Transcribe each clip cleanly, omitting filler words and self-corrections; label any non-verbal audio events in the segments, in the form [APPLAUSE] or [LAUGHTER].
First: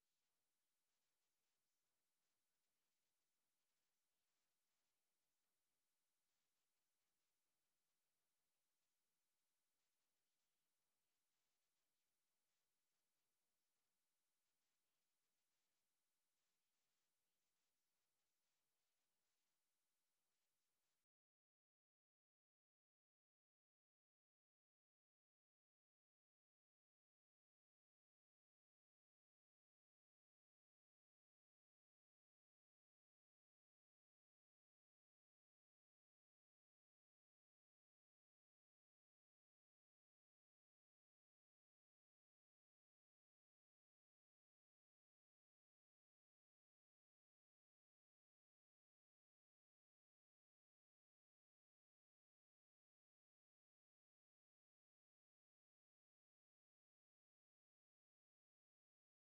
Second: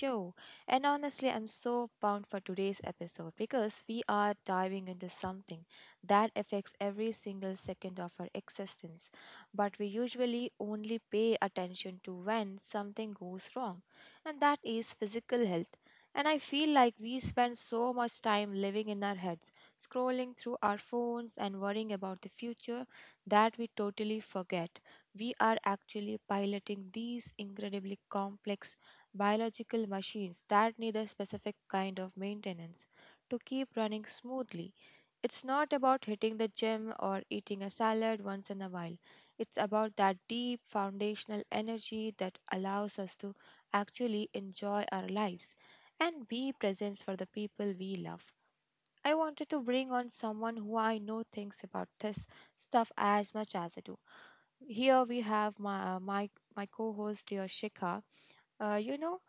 show. And honestly, I'm so pumped for today's episode because we are diving into something that affects every single second of our existence, but we usually only pay attention to when something goes wrong, and that is physical health. And I feel like we spend so much time living in our heads, scrolling through our phones, and worrying about the future that we totally forget we are actually piloting these incredibly complex biological machines that need a specific kind of maintenance to keep running smoothly. It's not about hitting the gym or eating a salad once in a while. It's about that deep foundational energy that allows us to actually enjoy our lives and be present for the people we love. I wanted to bring on someone who I know thinks about this stuff as much as I do. Here we have my co-host dear Shikha. Uh, you know,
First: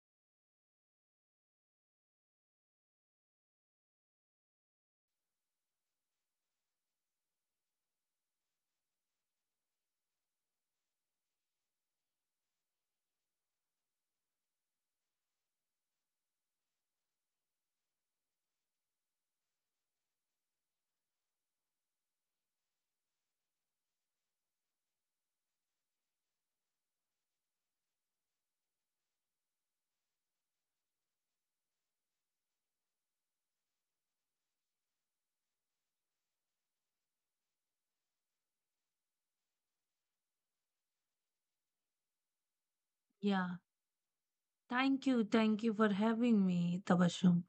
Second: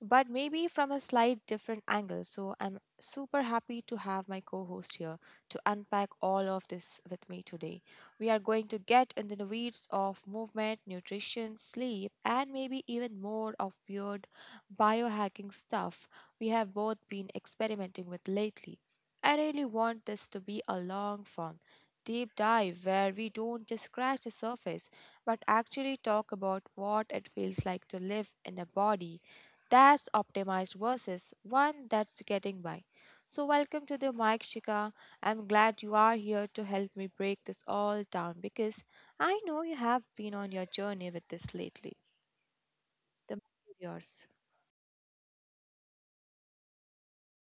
but maybe from a slight different angle. So I'm super happy to have my co host here to unpack all of this with me today. We are going to get into the weeds of movement, nutrition, sleep, and maybe even more of weird biohacking stuff we have both been experimenting with lately. I really want this to be a long form deep dive where we don't just scratch the surface but actually talk about what it feels like to live in a body that's optimized versus one that's getting by. So, welcome to the Mike Shika. I'm glad you are here to help me break this all down because I know you have been on your journey with this lately. The mic Yeah, is yours. thank you. Thank you for having me, Tabashum.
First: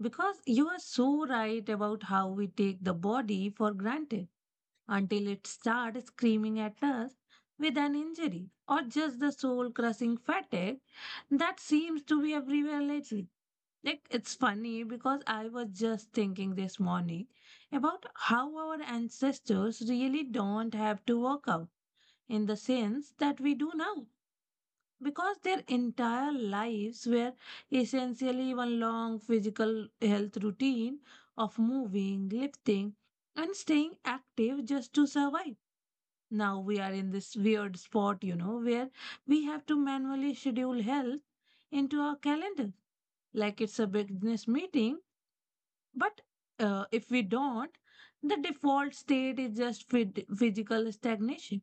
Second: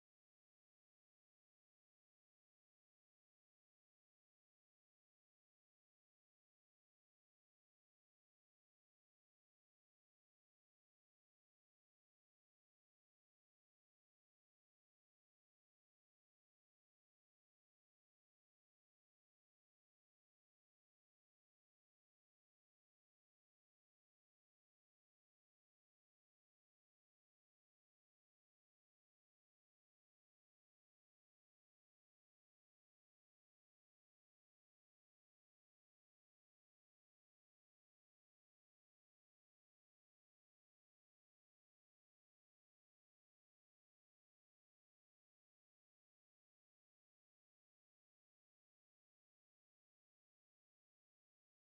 Because you are so right about how we take the body for granted until it starts screaming at us with an injury or just the soul crushing fatigue that seems to be everywhere lately. Like, it's funny because I was just thinking this morning about how our ancestors really don't have to work out in the sense that we do now because their entire lives were essentially one long physical health routine of moving, lifting, and staying active just to survive. Now we are in this weird spot, you know, where we have to manually schedule health into our calendar like it's a business meeting, but if we don't, the default state is just physical stagnation.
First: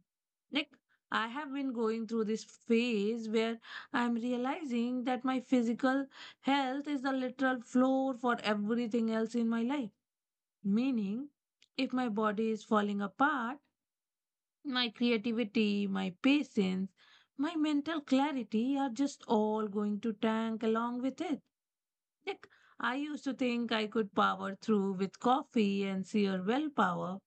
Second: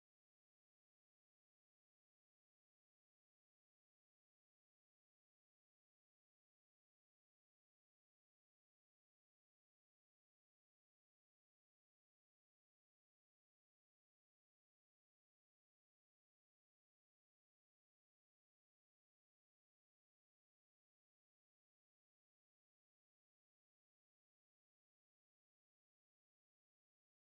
Like, I have been going through this phase where I'm realizing that my physical health is the literal floor for everything else in my life. Meaning, if my body is falling apart, my creativity, my patience, my mental clarity are just all going to tank along with it. Like, I used to think I could power through with coffee and sheer willpower,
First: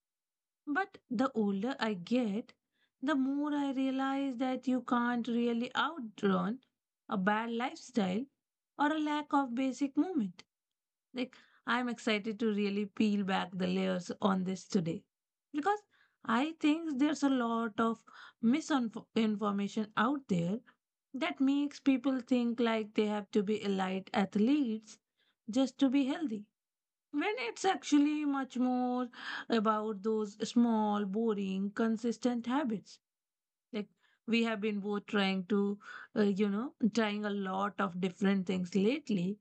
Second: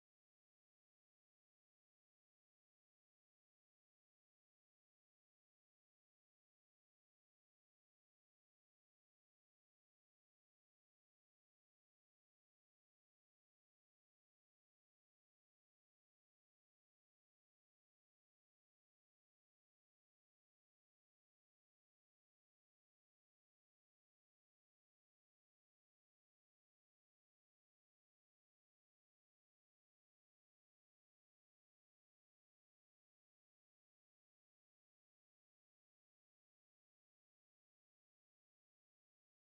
but the older I get, the more I realize that you can't really outrun a bad lifestyle or a lack of basic movement. Like, I'm excited to really peel back the layers on this today because I think there's a lot of misinformation out there that makes people think like they have to be elite athletes just to be healthy. When it's actually much more about those small, boring, consistent habits. Like, we have been both trying to, you know, trying a lot of different things lately,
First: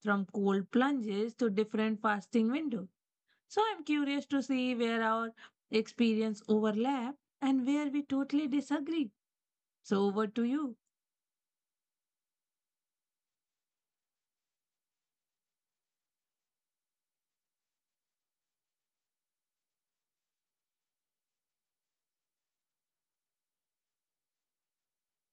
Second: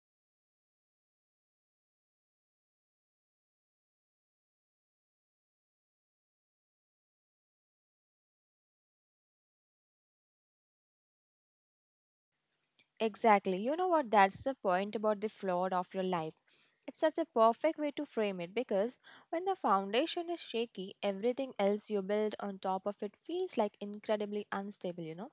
from cold plunges to different fasting windows. So I'm curious to see where our experience overlap and where we totally disagree. So over to you. Exactly. You know what? That's the point about the floor of your life. It's such a perfect way to frame it because when the foundation is shaky, everything else you build on top of it feels like incredibly unstable, you know?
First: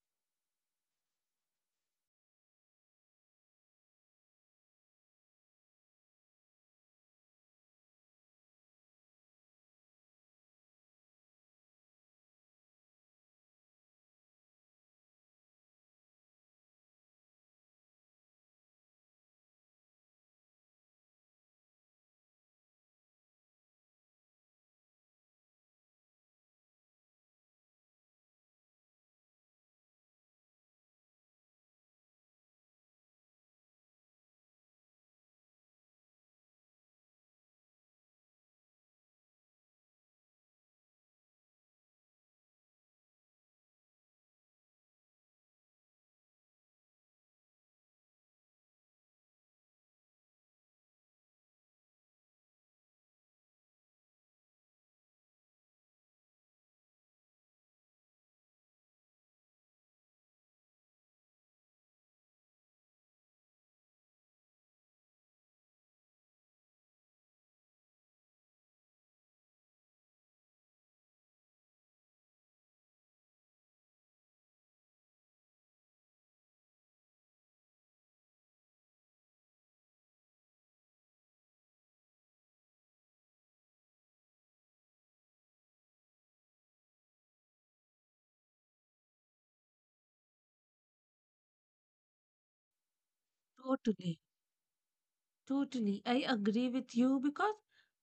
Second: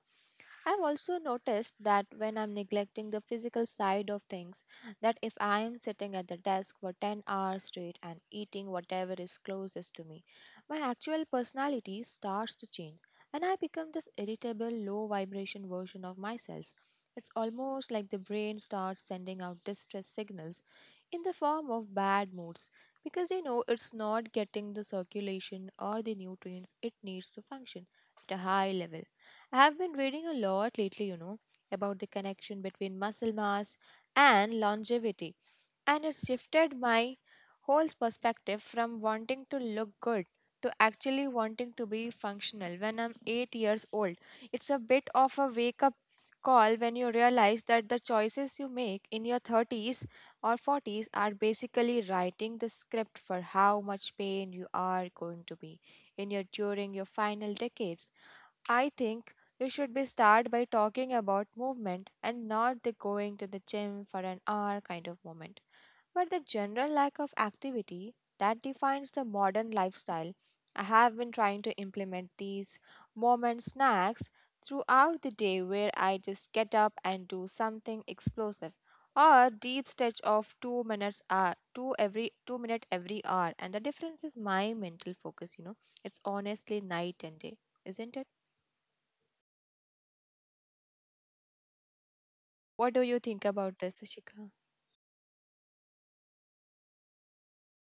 I've also noticed that when I'm neglecting the physical side of things, that if I am sitting at the desk for 10 hours straight and eating whatever is closest to me, my actual personality starts to change and I become this irritable, low vibration version of myself. It's almost like the brain starts sending out distress signals in the form of bad moods because you know it's not getting the circulation or the nutrients it needs to function at a high level. I have been reading a lot lately, you know, about the connection between muscle mass and longevity, and it shifted my whole perspective from wanting to look good to actually wanting to be functional when I'm 8 years old. It's a bit of a wake up call when you realize that the choices you make in your 30s or 40s are basically writing the script for how much pain you are going to be in your during your final decades. I think you should be start by talking about movement, and not the going to the gym for an hour kind of moment, but the general lack of activity that defines the modern lifestyle. I have been trying to implement these moment snacks throughout the day where I just get up and do something explosive or deep stretch of 2 minutes hour, 2 every 2-minute every hour, and the difference is my mental focus, you know. It's honestly night and day, isn't it? What do you think about this, Totally. Shika? Totally. I agree with you because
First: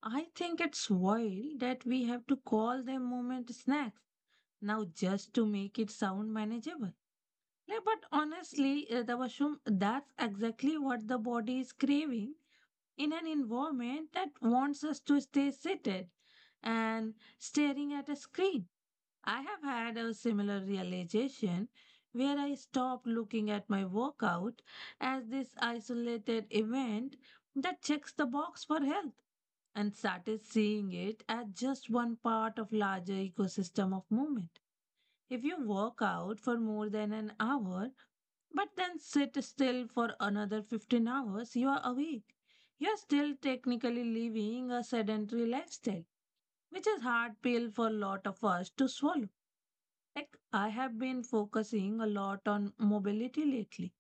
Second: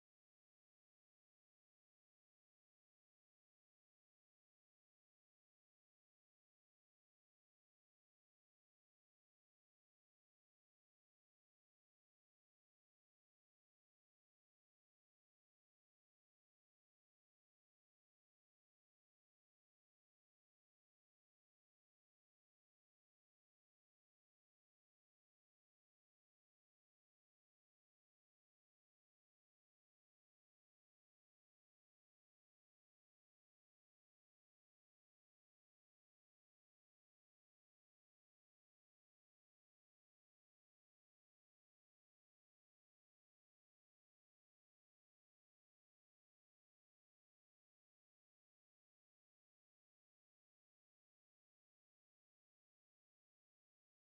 I think it's wild that we have to call them moment snacks now just to make it sound manageable. Yeah, but honestly, Dabashum, that's exactly what the body is craving in an environment that wants us to stay seated and staring at a screen. I have had a similar realization where I stopped looking at my workout as this isolated event that checks the box for health and started seeing it as just one part of larger ecosystem of movement. If you work out for more than an hour but then sit still for another 15 hours, you are awake. You're still technically living a sedentary lifestyle, which is hard pill for a lot of us to swallow. Like, I have been focusing a lot on mobility lately.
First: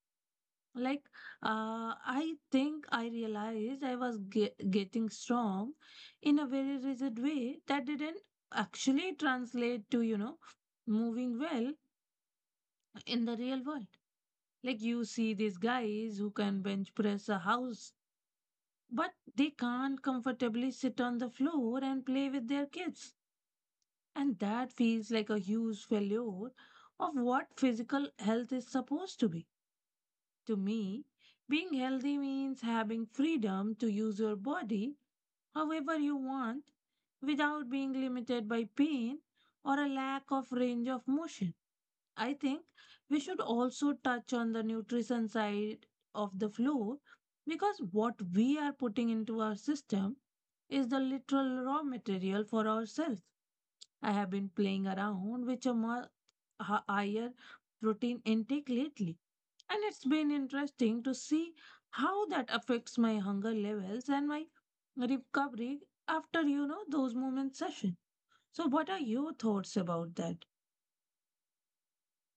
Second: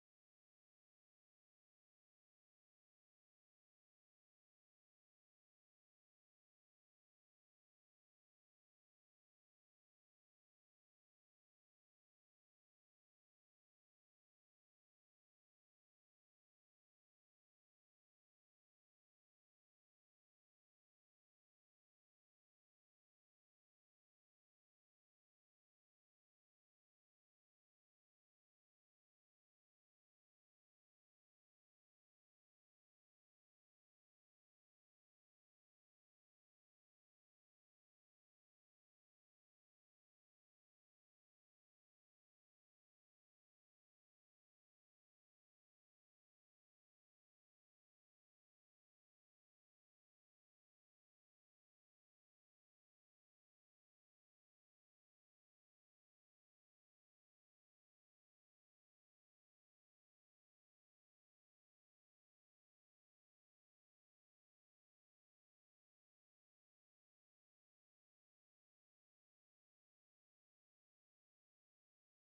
Like, I think I realized I was getting strong in a very rigid way that didn't actually translate to, moving well in the real world. Like, you see these guys who can bench press a house, but they can't comfortably sit on the floor and play with their kids. And that feels like a huge failure of what physical health is supposed to be. To me, being healthy means having freedom to use your body however you want without being limited by pain or a lack of range of motion. I think we should also touch on the nutrition side of the floor because what we are putting into our system is the literal raw material for ourselves. I have been playing around with a much higher protein intake lately, and it's been interesting to see how that affects my hunger levels and my recovery after, those movement sessions. So what are your thoughts about that?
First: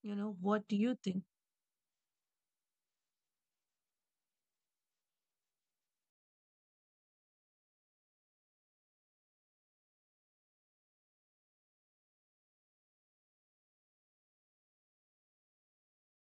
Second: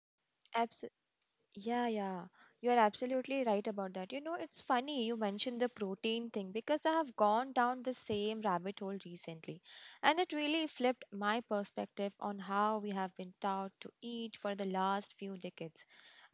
You know, what do Abs- you think? yeah, yeah, you're absolutely right about that. You know, it's funny you mentioned the protein thing because I have gone down the same rabbit hole recently. And it really flipped my perspective on how we have been taught to eat for the last few decades.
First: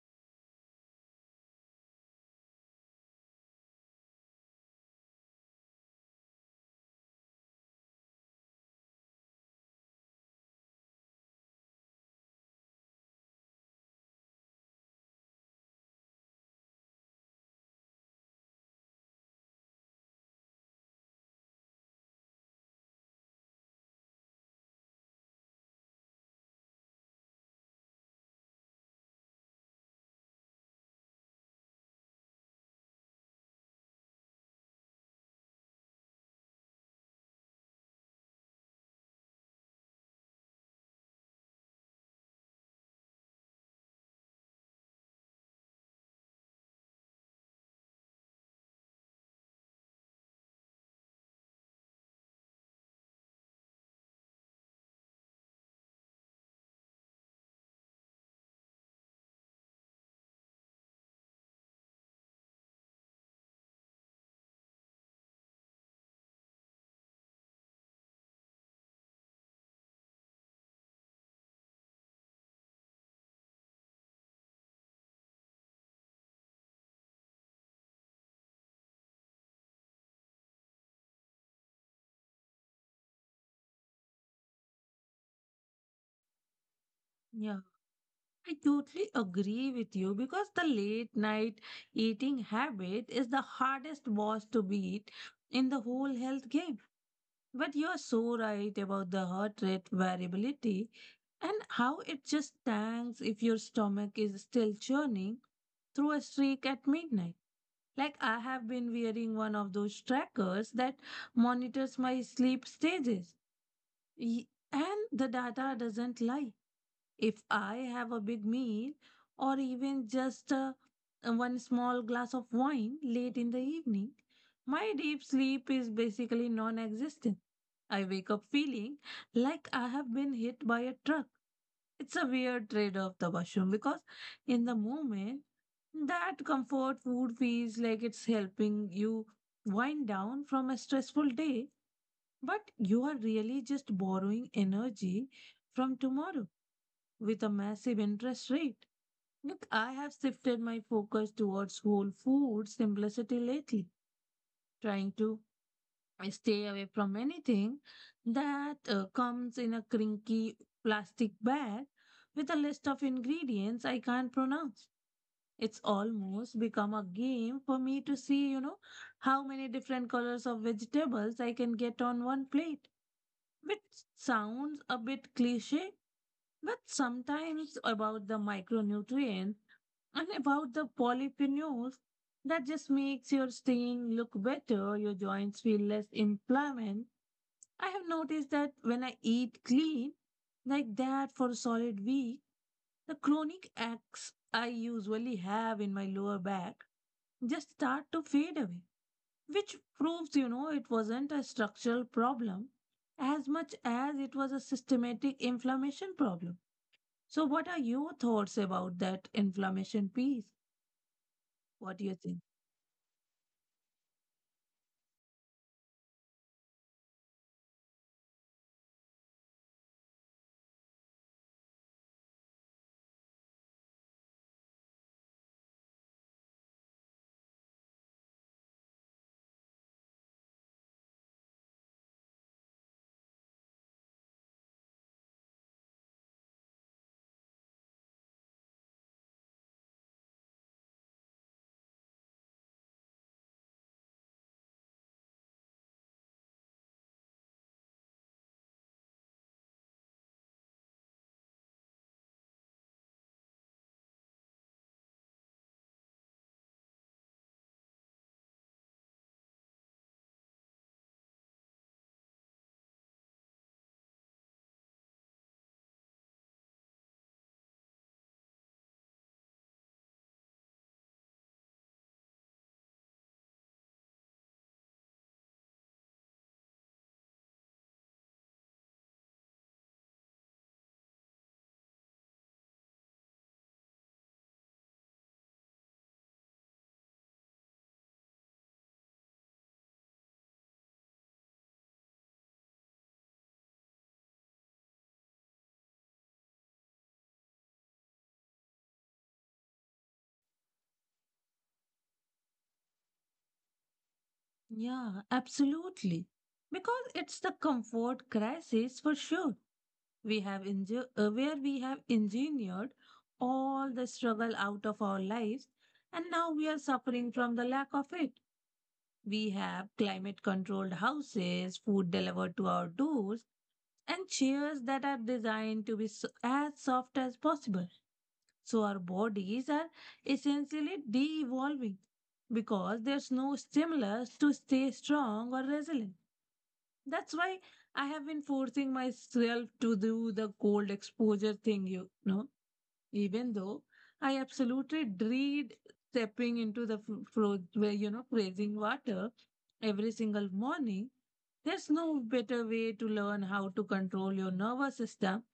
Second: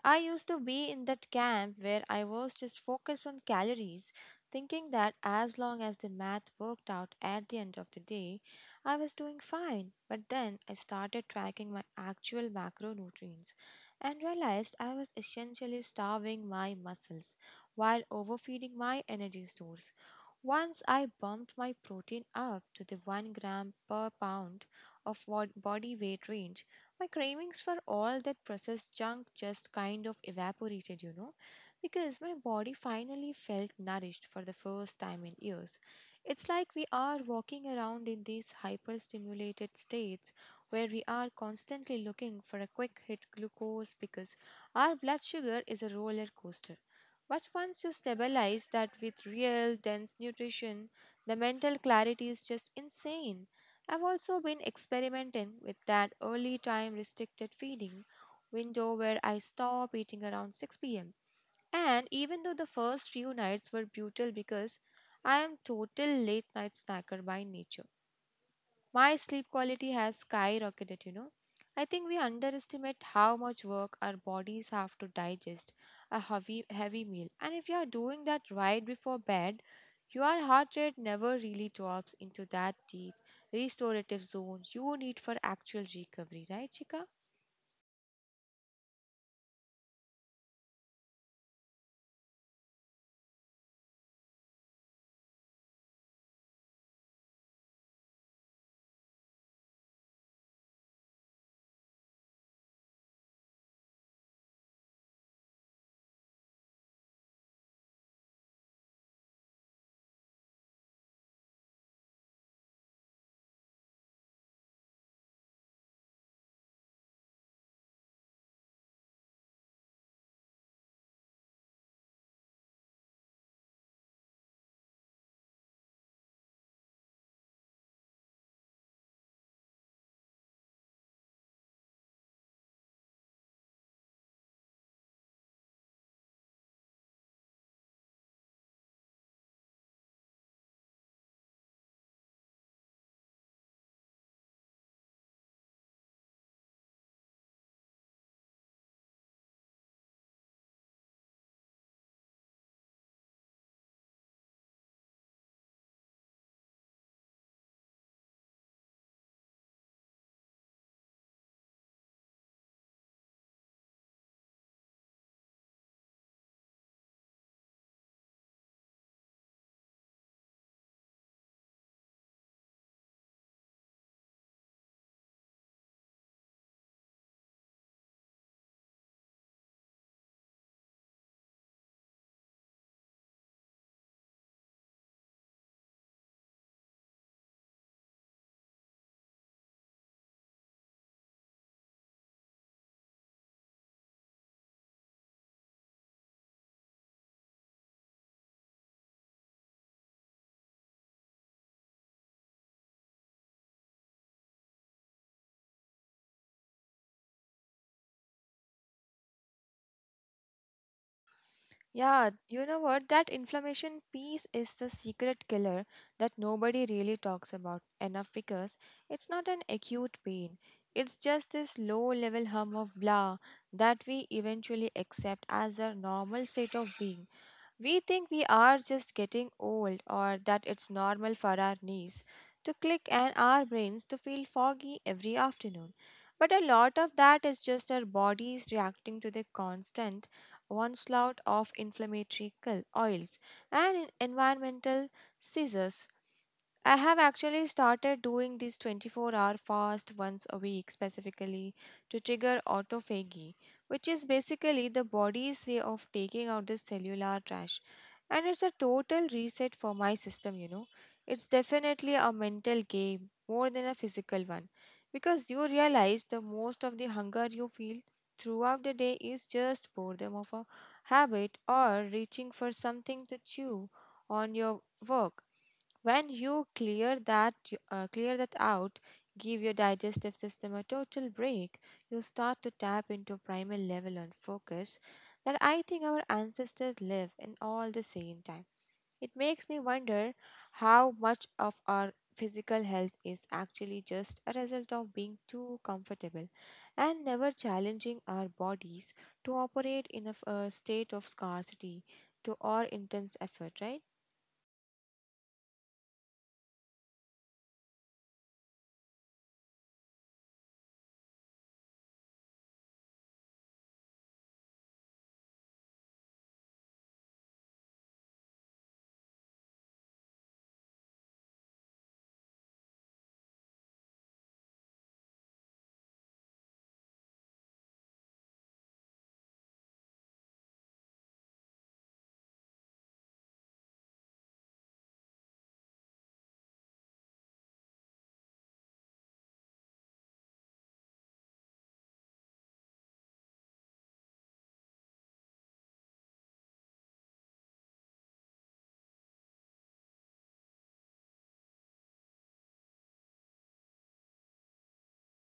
I used to be in that camp where I was just focused on calories, thinking that as long as the math worked out at the end of the day, I was doing fine. But then I started tracking my actual macronutrients and realized I was essentially starving my muscles while overfeeding my energy stores. Once I bumped my protein up to the 1 gram per pound of body weight range, my cravings for all that processed junk just kind of evaporated, you know, because my body finally felt nourished for the first time in years. It's like we are walking around in these hyperstimulated states where we are constantly looking for a quick hit glucose because our blood sugar is a roller coaster. But once you stabilize that with real dense nutrition, the mental clarity is just insane. I've also been experimenting with that early time restricted feeding window where I stop eating around 6 pm. And even though the first few nights were brutal because I am total late night snacker by nature, my sleep quality has skyrocketed, you know. I think we underestimate how much work our bodies have to digest a heavy meal. And if you are doing that right before bed, your heart rate never really drops into that deep restorative zone you need for actual recovery, right, Chika? Yeah, I totally agree with you because the late night eating habit is the hardest boss to beat in the whole health game. But you're so right about the heart rate variability and how it just tanks if your stomach is still churning through a streak at midnight. Like, I have been wearing one of those trackers that monitors my sleep stages. And the data doesn't lie. If I have a big meal or even just one small glass of wine late in the evening, my deep sleep is basically non existent. I wake up feeling like I have been hit by a truck. It's a weird trade off, the washroom, because in the moment, that comfort food feels like it's helping you wind down from a stressful day, but you are really just borrowing energy from tomorrow with a massive interest rate. Look, I have shifted my focus towards whole food simplicity lately, trying to stay away from anything that comes in a crinky plastic bag with a list of ingredients I can't pronounce. It's almost become a game for me to see how many different colors of vegetables I can get on one plate, which sounds a bit cliche, but sometimes about the micronutrients and about the polyphenols, that just makes your skin look better, your joints feel less inflamed. I have noticed that when I eat clean, like that for a solid week, the chronic aches I usually have in my lower back just start to fade away, which proves, you know, it wasn't a structural problem as much as it was a systematic inflammation problem. So, what are your thoughts about that inflammation piece? What do you Yeah, think? you know what? That inflammation piece is the secret killer that nobody really talks about enough because it's not an acute pain. It's just this low level hum of blah that we eventually accept as a normal state of being. We think we are just getting old, or that it's normal for our knees to click and our brains to feel foggy every afternoon. But a lot of that is just our bodies reacting to the constant one slot of inflammatory oils, and environmental scissors. I have actually started doing this 24-hour fast once a week specifically to trigger autophagy, which is basically the body's way of taking out the cellular trash. And it's a total reset for my system, you know. It's definitely a mental game more than a physical one because you realize the most of the hunger you feel throughout the day is just boredom of a habit, or reaching for something to chew on your work. When you clear that out, give your digestive system a total break, you start to tap into primal level and focus that I think our ancestors live in all the same time. It makes me wonder how much of our physical health is actually just a result of being too comfortable and never challenging our bodies to operate in a, a state of scarcity to or intense effort, right? Yeah, absolutely. Because it's the comfort crisis for sure. We have where we have engineered all the struggle out of our lives, and now we are suffering from the lack of it. We have climate controlled houses, food delivered to our doors, and chairs that are designed to be as soft as possible. So our bodies are essentially de evolving because there's no stimulus to stay strong or resilient. That's why I have been forcing myself to do the cold exposure thing, you know, even though I absolutely dread stepping into the where freezing water every single morning. There's no better way to learn how to control your nervous system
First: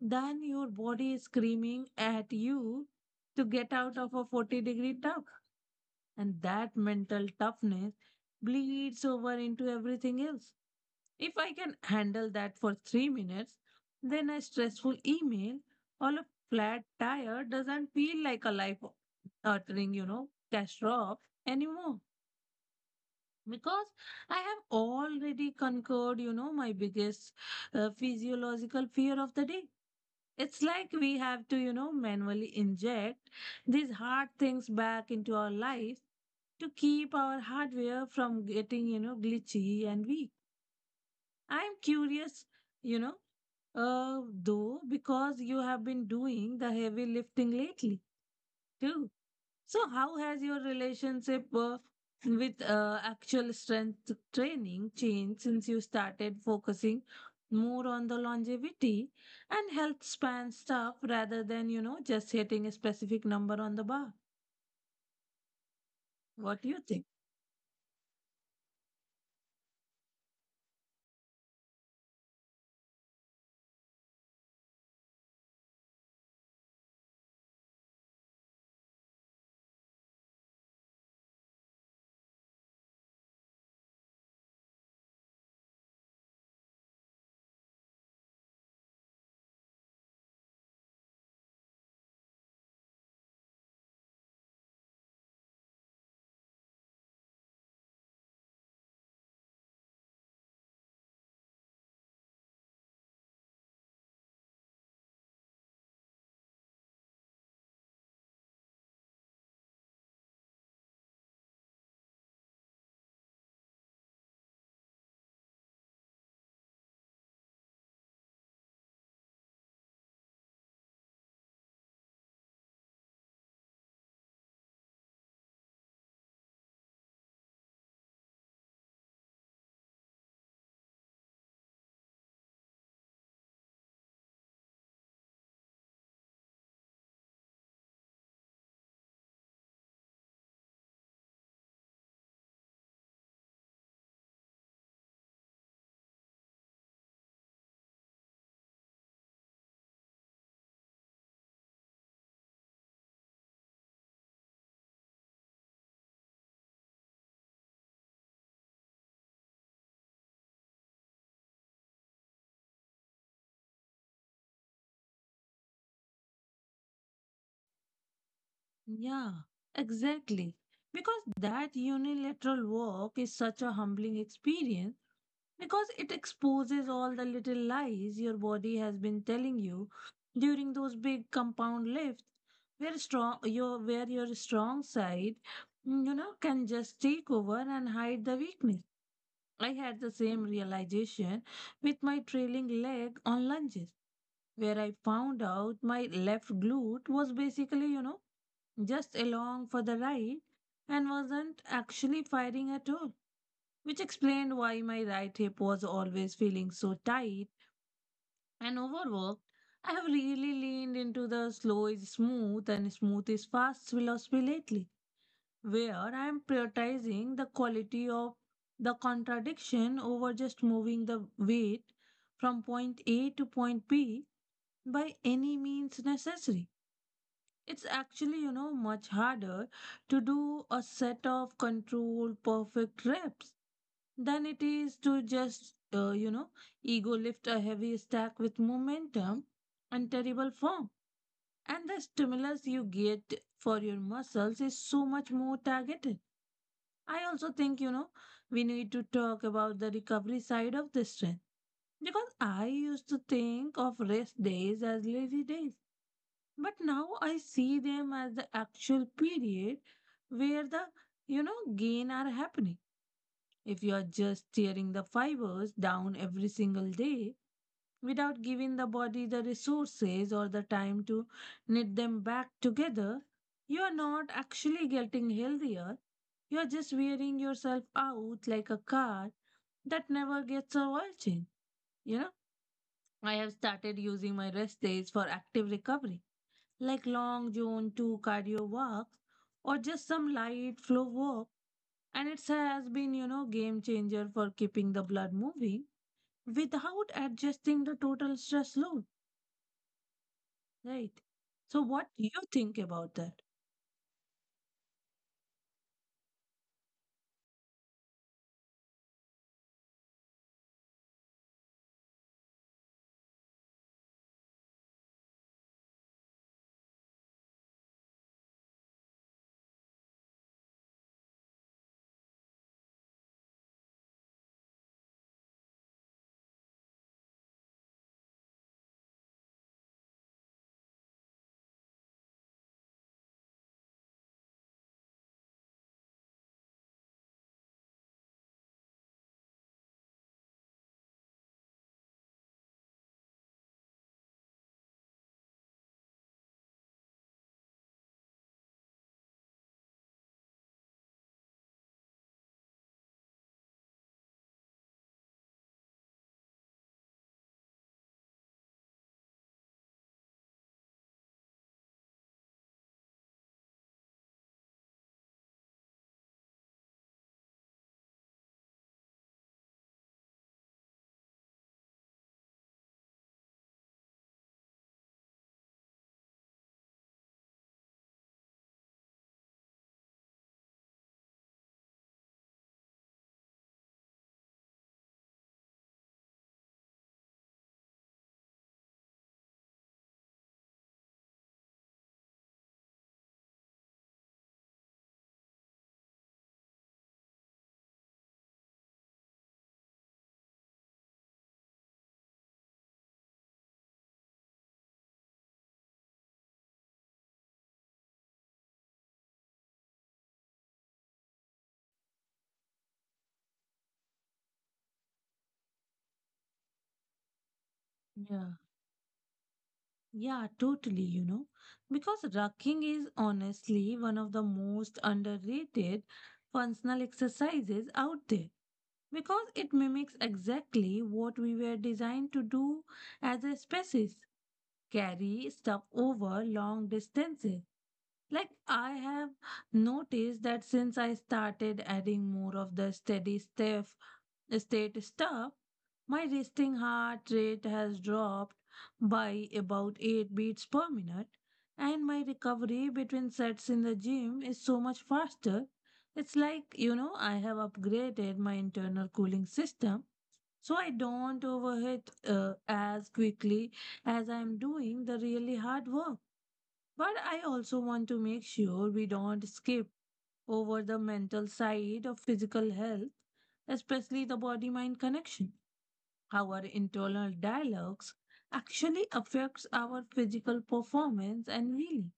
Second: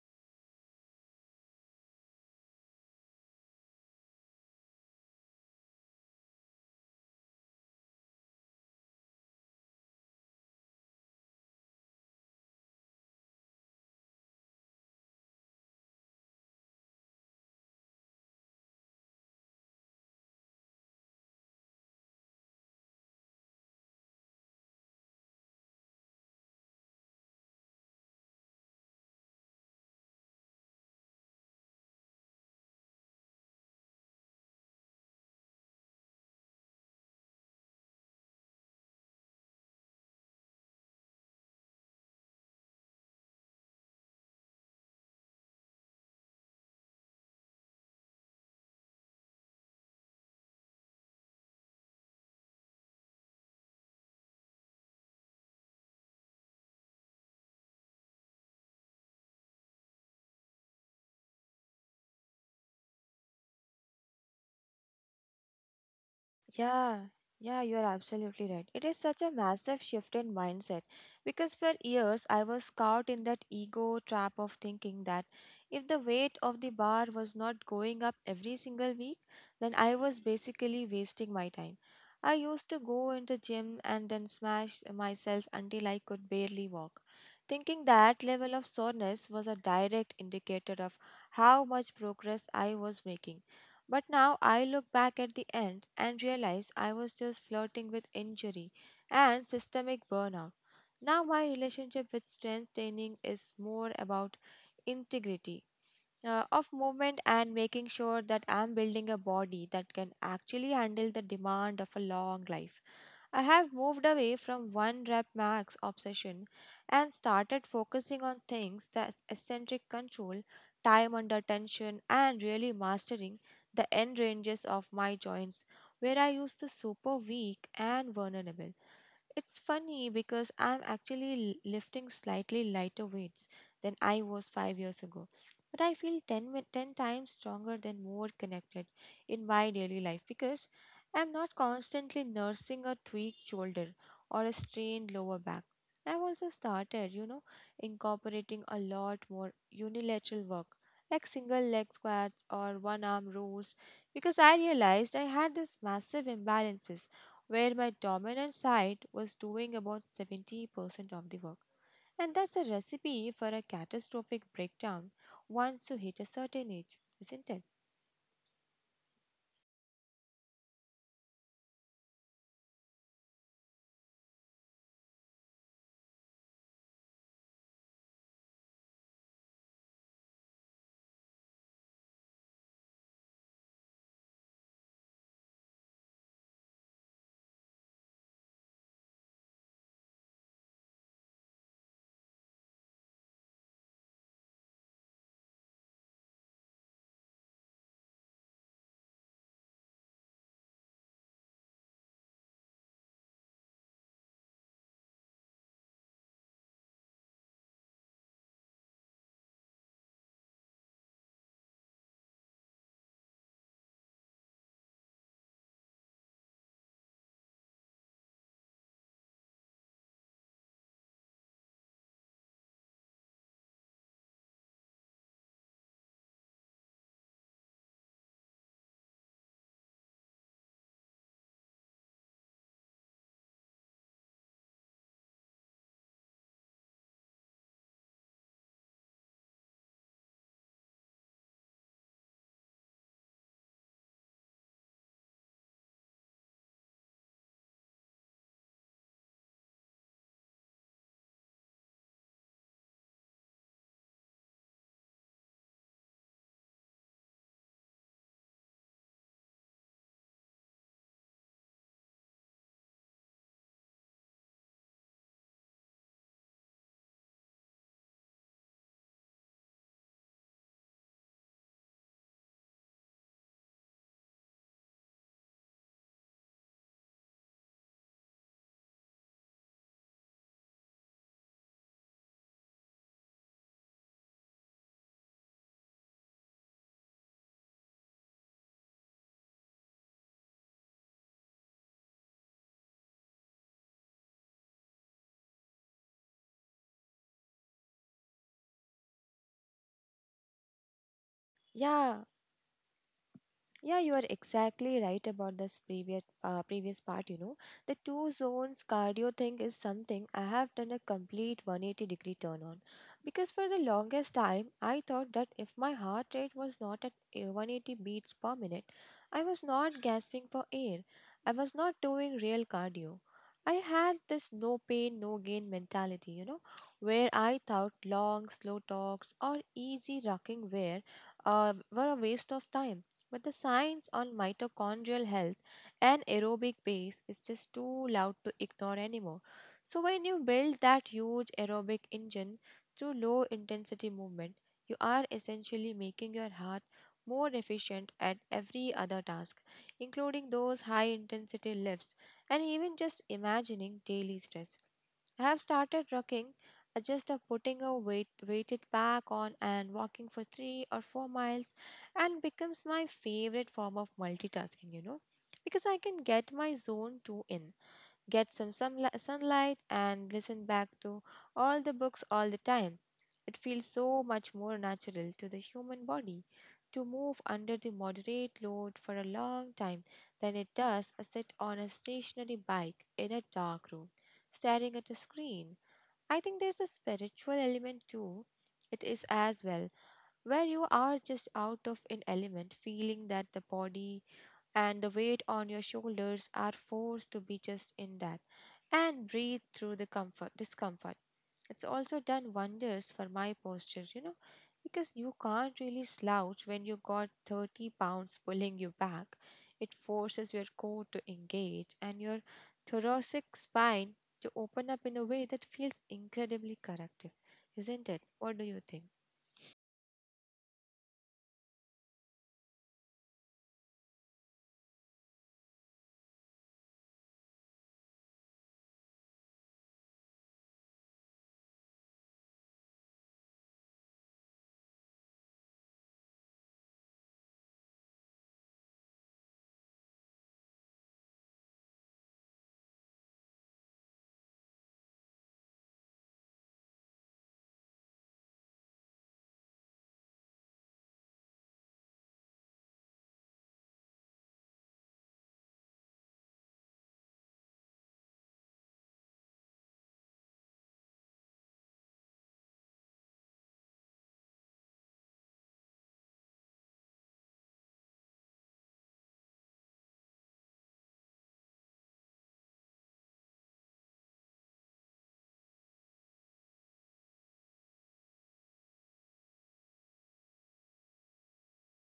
than your body is screaming at you to get out of a 40-degree tub. And that mental toughness bleeds over into everything else. If I can handle that for 3 minutes, then a stressful email or a flat tire doesn't feel like a life altering, you know, catastrophe anymore. Because I have already conquered, my biggest physiological fear of the day. It's like we have to, you know, manually inject these hard things back into our life to keep our hardware from getting glitchy and weak. I'm curious, you know, though, because you have been doing the heavy lifting lately too. So, how has your relationship with actual strength training changed since you started focusing more on the longevity and health span stuff rather than just hitting a specific number on the bar? What do you think? Yeah, yeah, you are absolutely right. It is such a massive shift in mindset because for years I was caught in that ego trap of thinking that if the weight of the bar was not going up every single week, then I was basically wasting my time. I used to go in the gym and then smash myself until I could barely walk, thinking that level of soreness was a direct indicator of how much progress I was making. But now I look back at the end and realize I was just flirting with injury and systemic burnout. Now my relationship with strength training is more about integrity of movement and making sure that I'm building a body that can actually handle the demand of a long life. I have moved away from one rep max obsession and started focusing on things that eccentric control, time under tension, and really mastering the end ranges of my joints where I used to super weak and vulnerable. It's funny because I'm actually lifting slightly lighter weights than I was 5 years ago. But I feel 10, 10 times stronger than more connected in my daily life because I'm not constantly nursing a tweaked shoulder or a strained lower back. I've also started, you know, incorporating a lot more unilateral work like single leg squats or one arm rows because I realized I had this massive imbalances where my dominant side was doing about 70% of the work. And that's a recipe for a catastrophic breakdown once you hit a certain age, isn't it? Yeah, exactly. Because that unilateral walk is such a humbling experience. Because it exposes all the little lies your body has been telling you during those big compound lifts where strong your where your strong side can just take over and hide the weakness. I had the same realization with my trailing leg on lunges where I found out my left glute was basically, just along for the ride and wasn't actually firing at all, which explained why my right hip was always feeling so tight and overworked. I have really leaned into the slow is smooth and smooth is fast philosophy lately, where I am prioritizing the quality of the contradiction over just moving the weight from point A to point B by any means necessary. It's actually, much harder to do a set of controlled perfect reps than it is to just ego lift a heavy stack with momentum and terrible form. And the stimulus you get for your muscles is so much more targeted. I also think we need to talk about the recovery side of this strength because I used to think of rest days as lazy days, but now I see them as the actual period where the gain are happening. If you are just tearing the fibers down every single day without giving the body the resources or the time to knit them back together, you are not actually getting healthier. You are just wearing yourself out like a car that never gets a oil change. You know, I have started using my rest days for active recovery like long June 2 cardio walks or just some light flow work. And it has been game changer for keeping the blood moving without adjusting the total stress load, right? So what do Yeah, you think about that? yeah, you are exactly right about this previous part, you know. The two zones cardio thing is something I have done a complete 180 degree turn on. Because for the longest time, I thought that if my heart rate was not at 180 beats per minute, I was not gasping for air. I was not doing real cardio. I had this no pain, no gain mentality, you know, where I thought long, slow talks or easy rocking wear were a waste of time, but the science on mitochondrial health and aerobic base is just too loud to ignore anymore. So, when you build that huge aerobic engine through low intensity movement, you are essentially making your heart more efficient at every other task, including those high intensity lifts and even just imagining daily stress. I have started rocking just putting a weighted pack on and walking for 3 or 4 miles and becomes my favorite form of multitasking, because I can get my zone 2 in, get some sunlight, and listen back to all the books all the time. It feels so much more natural to the human body to move under the moderate load for a long time than it does a sit on a stationary bike in a dark room, staring at a screen. I think there's a spiritual element too. It is as well where you are just out of an element, feeling that the body and the weight on your shoulders are forced to be just in that and breathe through the comfort discomfort. It's also done wonders for my posture, you know, because you can't really slouch when you got 30 pounds pulling you back. It forces your core to engage and your thoracic spine to open up in a way that feels incredibly corrective, isn't it? Yeah. What do you think? Yeah, totally, you know, because rocking is honestly one of the most underrated functional exercises out there because it mimics exactly what we were designed to do as a species, carry stuff over long distances. Like, I have noticed that since I started adding more of the steady stuff, state stuff, my resting heart rate has dropped by about 8 beats per minute and my recovery between sets in the gym is so much faster. It's like, you know, I have upgraded my internal cooling system so I don't overheat as quickly as I'm doing the really hard work. But I also want to make sure we don't skip over the mental side of physical health, especially the body mind connection. Our internal dialogues actually affects our physical performance and healing.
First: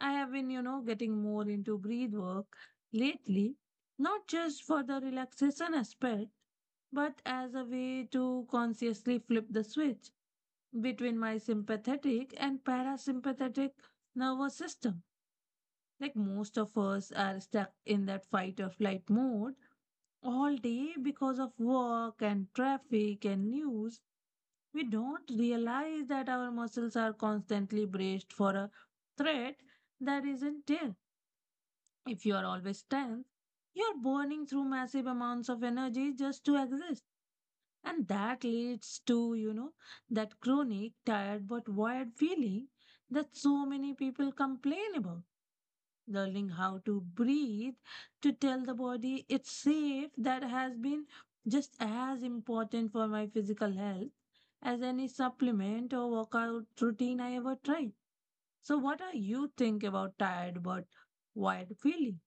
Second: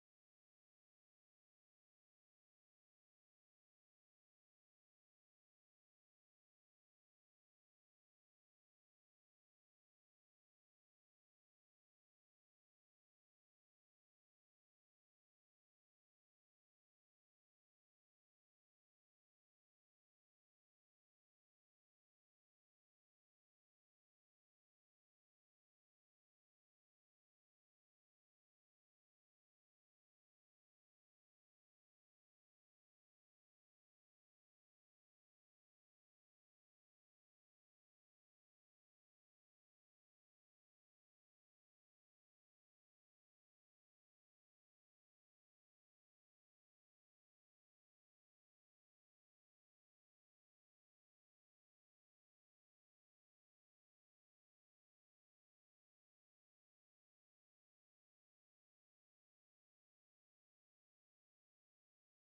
I have been, you know, getting more into breathe work lately, not just for the relaxation aspect, but as a way to consciously flip the switch between my sympathetic and parasympathetic nervous system. Like, most of us are stuck in that fight or flight mode all day because of work and traffic and news. We don't realize that our muscles are constantly braced for a threat that isn't there. If you are always tense, you are burning through massive amounts of energy just to exist. And that leads to, you know, that chronic, tired but wired feeling that so many people complain about. Learning how to breathe to tell the body it's safe, that has been just as important for my physical health as any supplement or workout routine I ever tried. So, what do you think about tired but wired feeling?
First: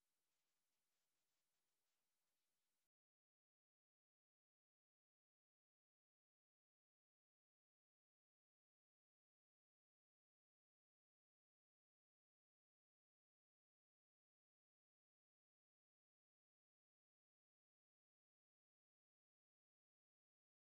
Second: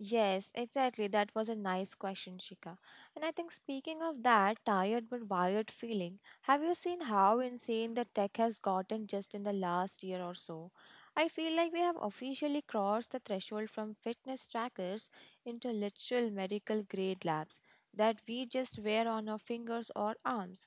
Yes, exactly. That was a nice question, Shika. And I think speaking of that tired but wired feeling, have you seen how insane the tech has gotten just in the last year or so? I feel like we have officially crossed the threshold from fitness trackers into literal medical grade labs that we just wear on our fingers or arms.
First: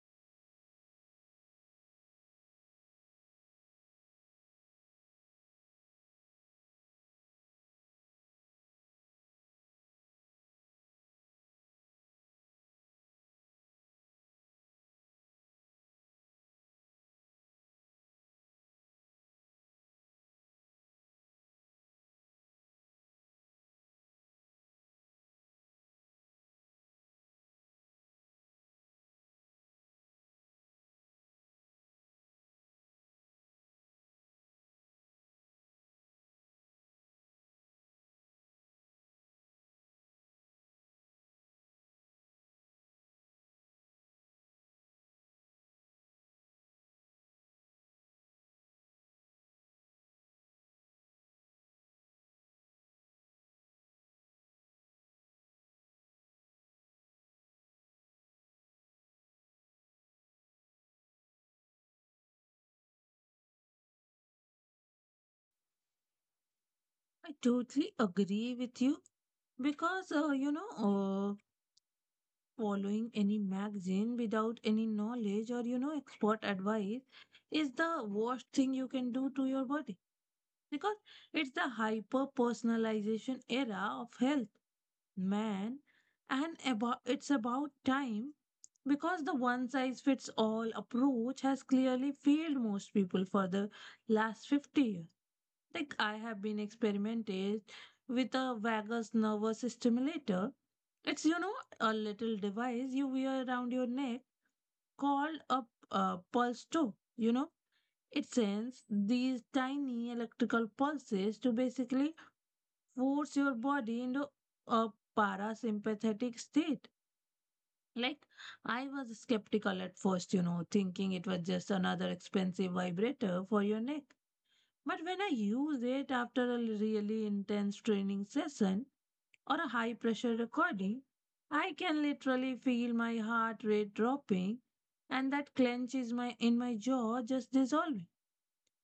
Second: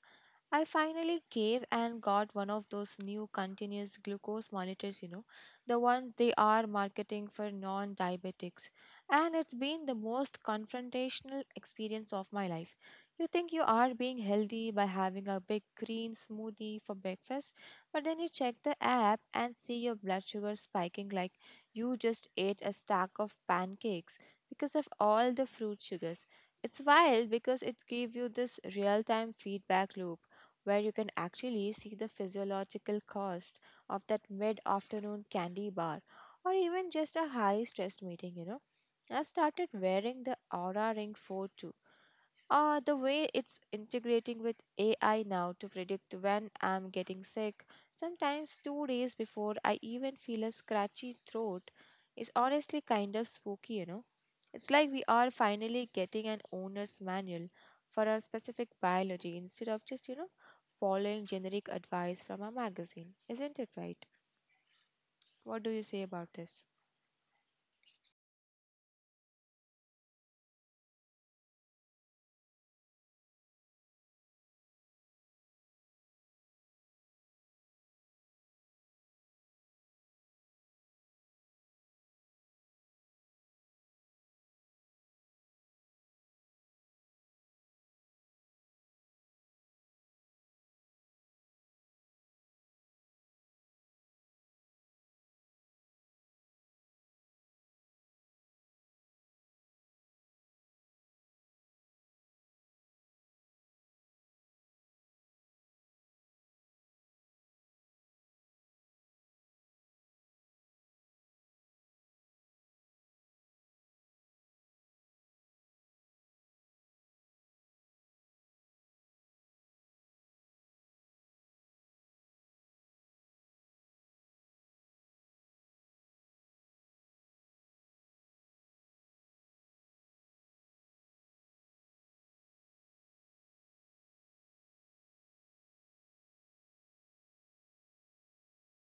I finally gave and got one of those new continuous glucose monitors, you know, the ones they are marketing for non diabetics. And it's been the most confrontational experience of my life. You think you are being healthy by having a big green smoothie for breakfast, but then you check the app and see your blood sugar spiking like you just ate a stack of pancakes because of all the fruit sugars. It's wild because it gives you this real time feedback loop where you can actually see the physiological cost of that mid afternoon candy bar or even just a high stress meeting, you know. I started wearing the Aura Ring 4, the way it's integrating with AI now to predict when I'm getting sick, sometimes 2 days before I even feel a scratchy throat, is honestly kind of spooky, you know. It's like we are finally getting an owner's manual for our specific biology instead of just, following generic advice from a magazine. Isn't it right? What do you say about this? I totally agree with you because, you know, following any magazine without any knowledge or, you know, expert advice is the worst thing you can do to your body because it's the hyper personalization era of health, man. It's about time because the one size fits all approach has clearly failed most people for the last 50 years. Like, I have been experimented with a vagus nervous stimulator. It's, you know, a little device you wear around your neck called a pulse toe. You know, it sends these tiny electrical pulses to basically force your body into a parasympathetic state. Like, I was skeptical at first, you know, thinking it was just another expensive vibrator for your neck. But when I use it after a really intense training session or a high pressure recording, I can literally feel my heart rate dropping and that clench is my in my jaw just dissolving.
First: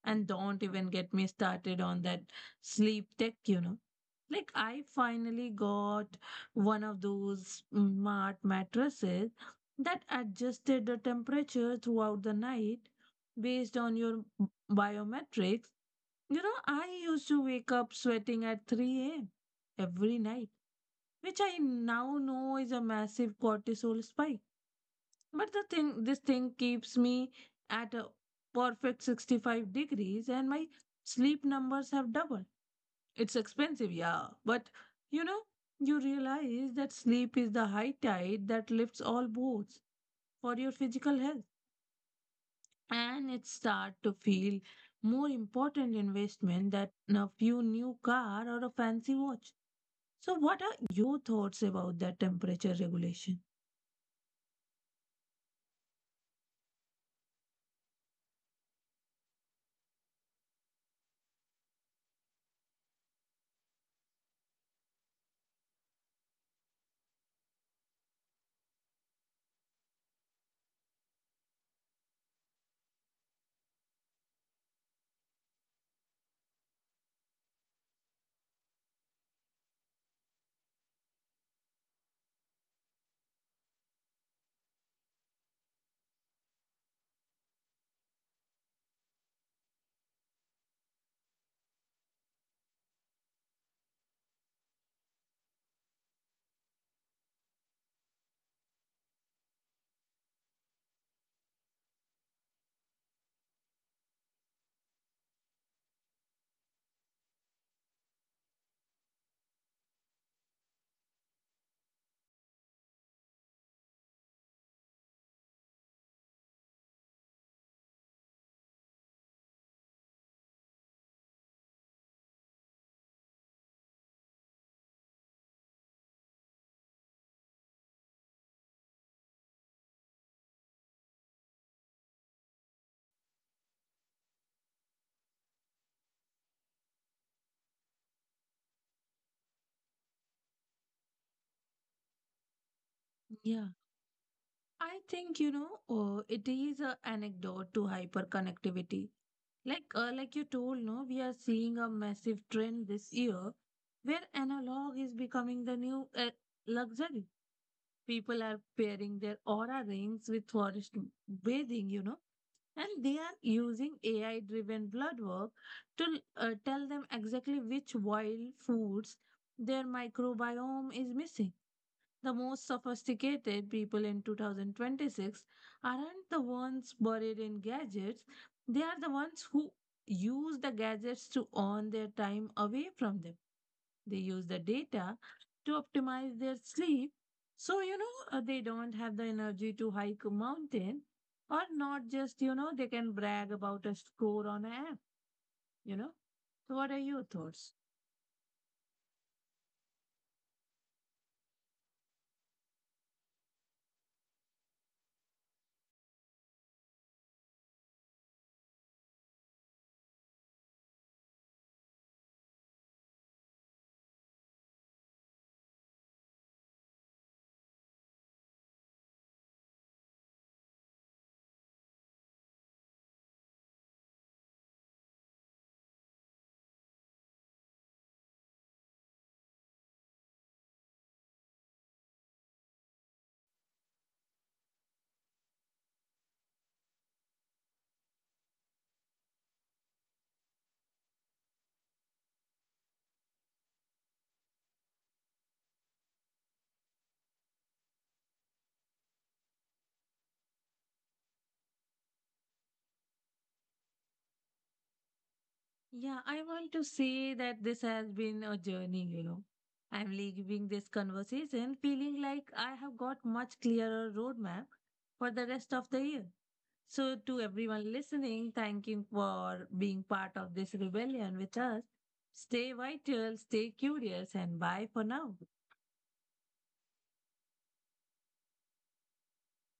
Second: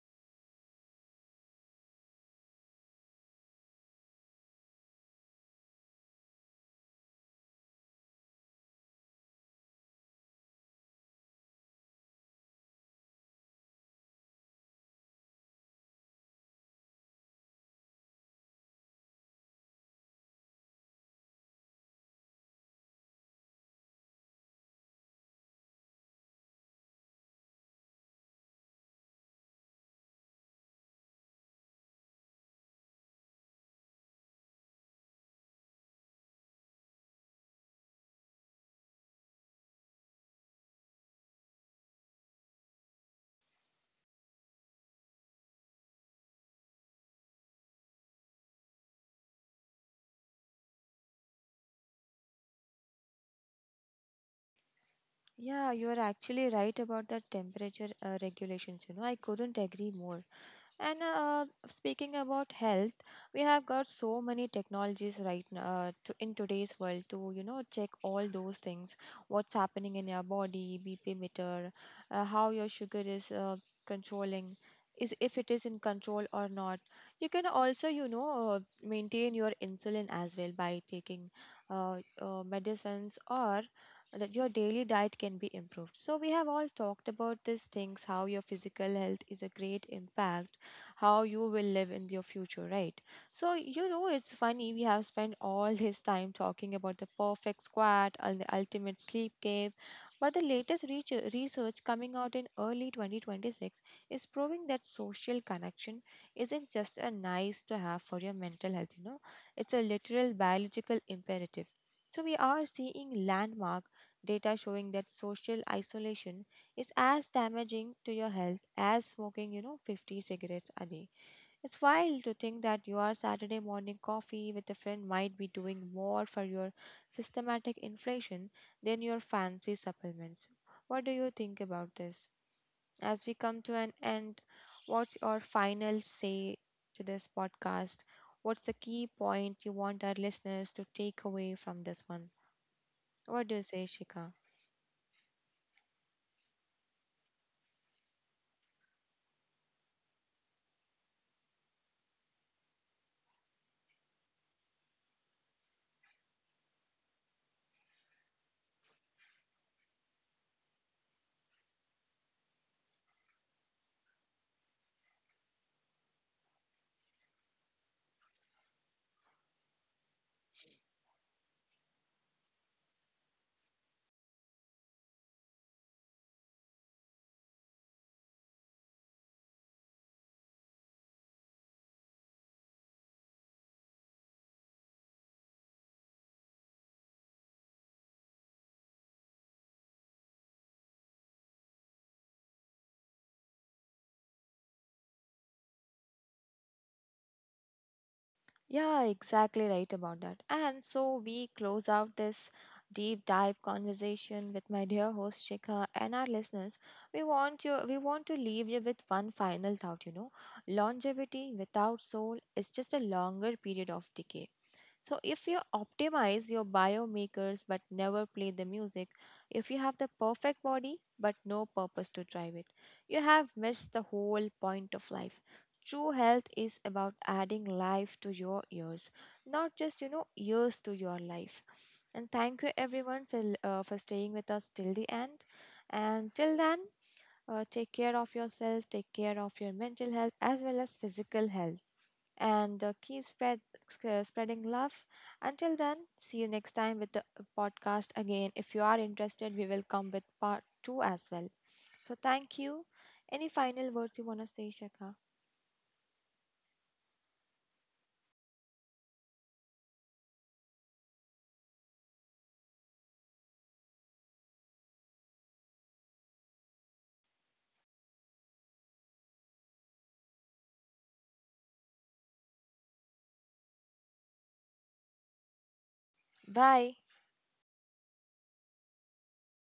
And don't even get me started on that sleep tech, you know. Like, I finally got one of those smart mattresses that adjusted the temperature throughout the night based on your biometrics. You know, I used to wake up sweating at 3 a.m. every night, which I now know is a massive cortisol spike. But this thing keeps me at a perfect 65 degrees and my sleep numbers have doubled. It's expensive, yeah, but you know, you realize that sleep is the high tide that lifts all boats for your physical health. And it start to feel more important investment than a few new car or a fancy watch. So, what are your thoughts about that temperature regulation? Yeah, you are actually right about the temperature regulations. You know, I couldn't agree more. And speaking about health, we have got so many technologies right now in today's world to check all those things, what's happening in your body, BP meter, how your sugar is controlling, is if it is in control or not. You can also maintain your insulin as well by taking medicines or that your daily diet can be improved. So, we have all talked about these things how your physical health is a great impact, how you will live in your future, right? So, you know, it's funny we have spent all [LAUGHS] this time talking about the perfect squat and the ultimate sleep cave, but the latest research coming out in early 2026 is proving that social connection isn't just a nice to have for your mental health, you know, it's a literal biological imperative. So we are seeing landmark data showing that social isolation is as damaging to your health as smoking, you know, 50 cigarettes a day. It's wild to think that your Saturday morning coffee with a friend might be doing more for your systematic inflation than your fancy supplements. What do you think about this? As we come to an end, what's your final say to this podcast? What's the key point you want our listeners to take away from this one? What do you Yeah, say, Shika? I think, you know, it is an anecdote to hyperconnectivity. Like, like you told, no, we are seeing a massive trend this year where analog is becoming the new luxury. People are pairing their aura rings with forest bathing, you know, and they are using AI driven blood work to tell them exactly which wild foods their microbiome is missing. The most sophisticated people in 2026 aren't the ones buried in gadgets, they are the ones who use the gadgets to earn their time away from them. They use the data to optimize their sleep so, you know, they don't have the energy to hike a mountain or not just, you know, they can brag about a score on an app, you know. So, what are your thoughts? Yeah, exactly right about that. And so we close out this deep dive conversation with my dear host Shikha and our listeners. We want to leave you with one final thought, you know. Longevity without soul is just a longer period of decay. So, if you optimize your biomakers but never play the music, if you have the perfect body but no purpose to drive it, you have missed the whole point of life. True health is about adding life to your years, not just, you know, years to your life. And thank you everyone for staying with us till the end. And till then, take care of yourself, take care of your mental health as well as physical health and spreading love. Until then, see you next time with the podcast again. If you are interested, we will come with part two as well. So, thank you. Any final words you want to say, Shaka? Yeah, I want to say that this has been a journey, you know. I'm leaving this conversation feeling like I have got much clearer roadmap for the rest of the year. So to everyone listening, thank you for being part of this rebellion with us. Stay vital, stay curious, and bye for now. Bye.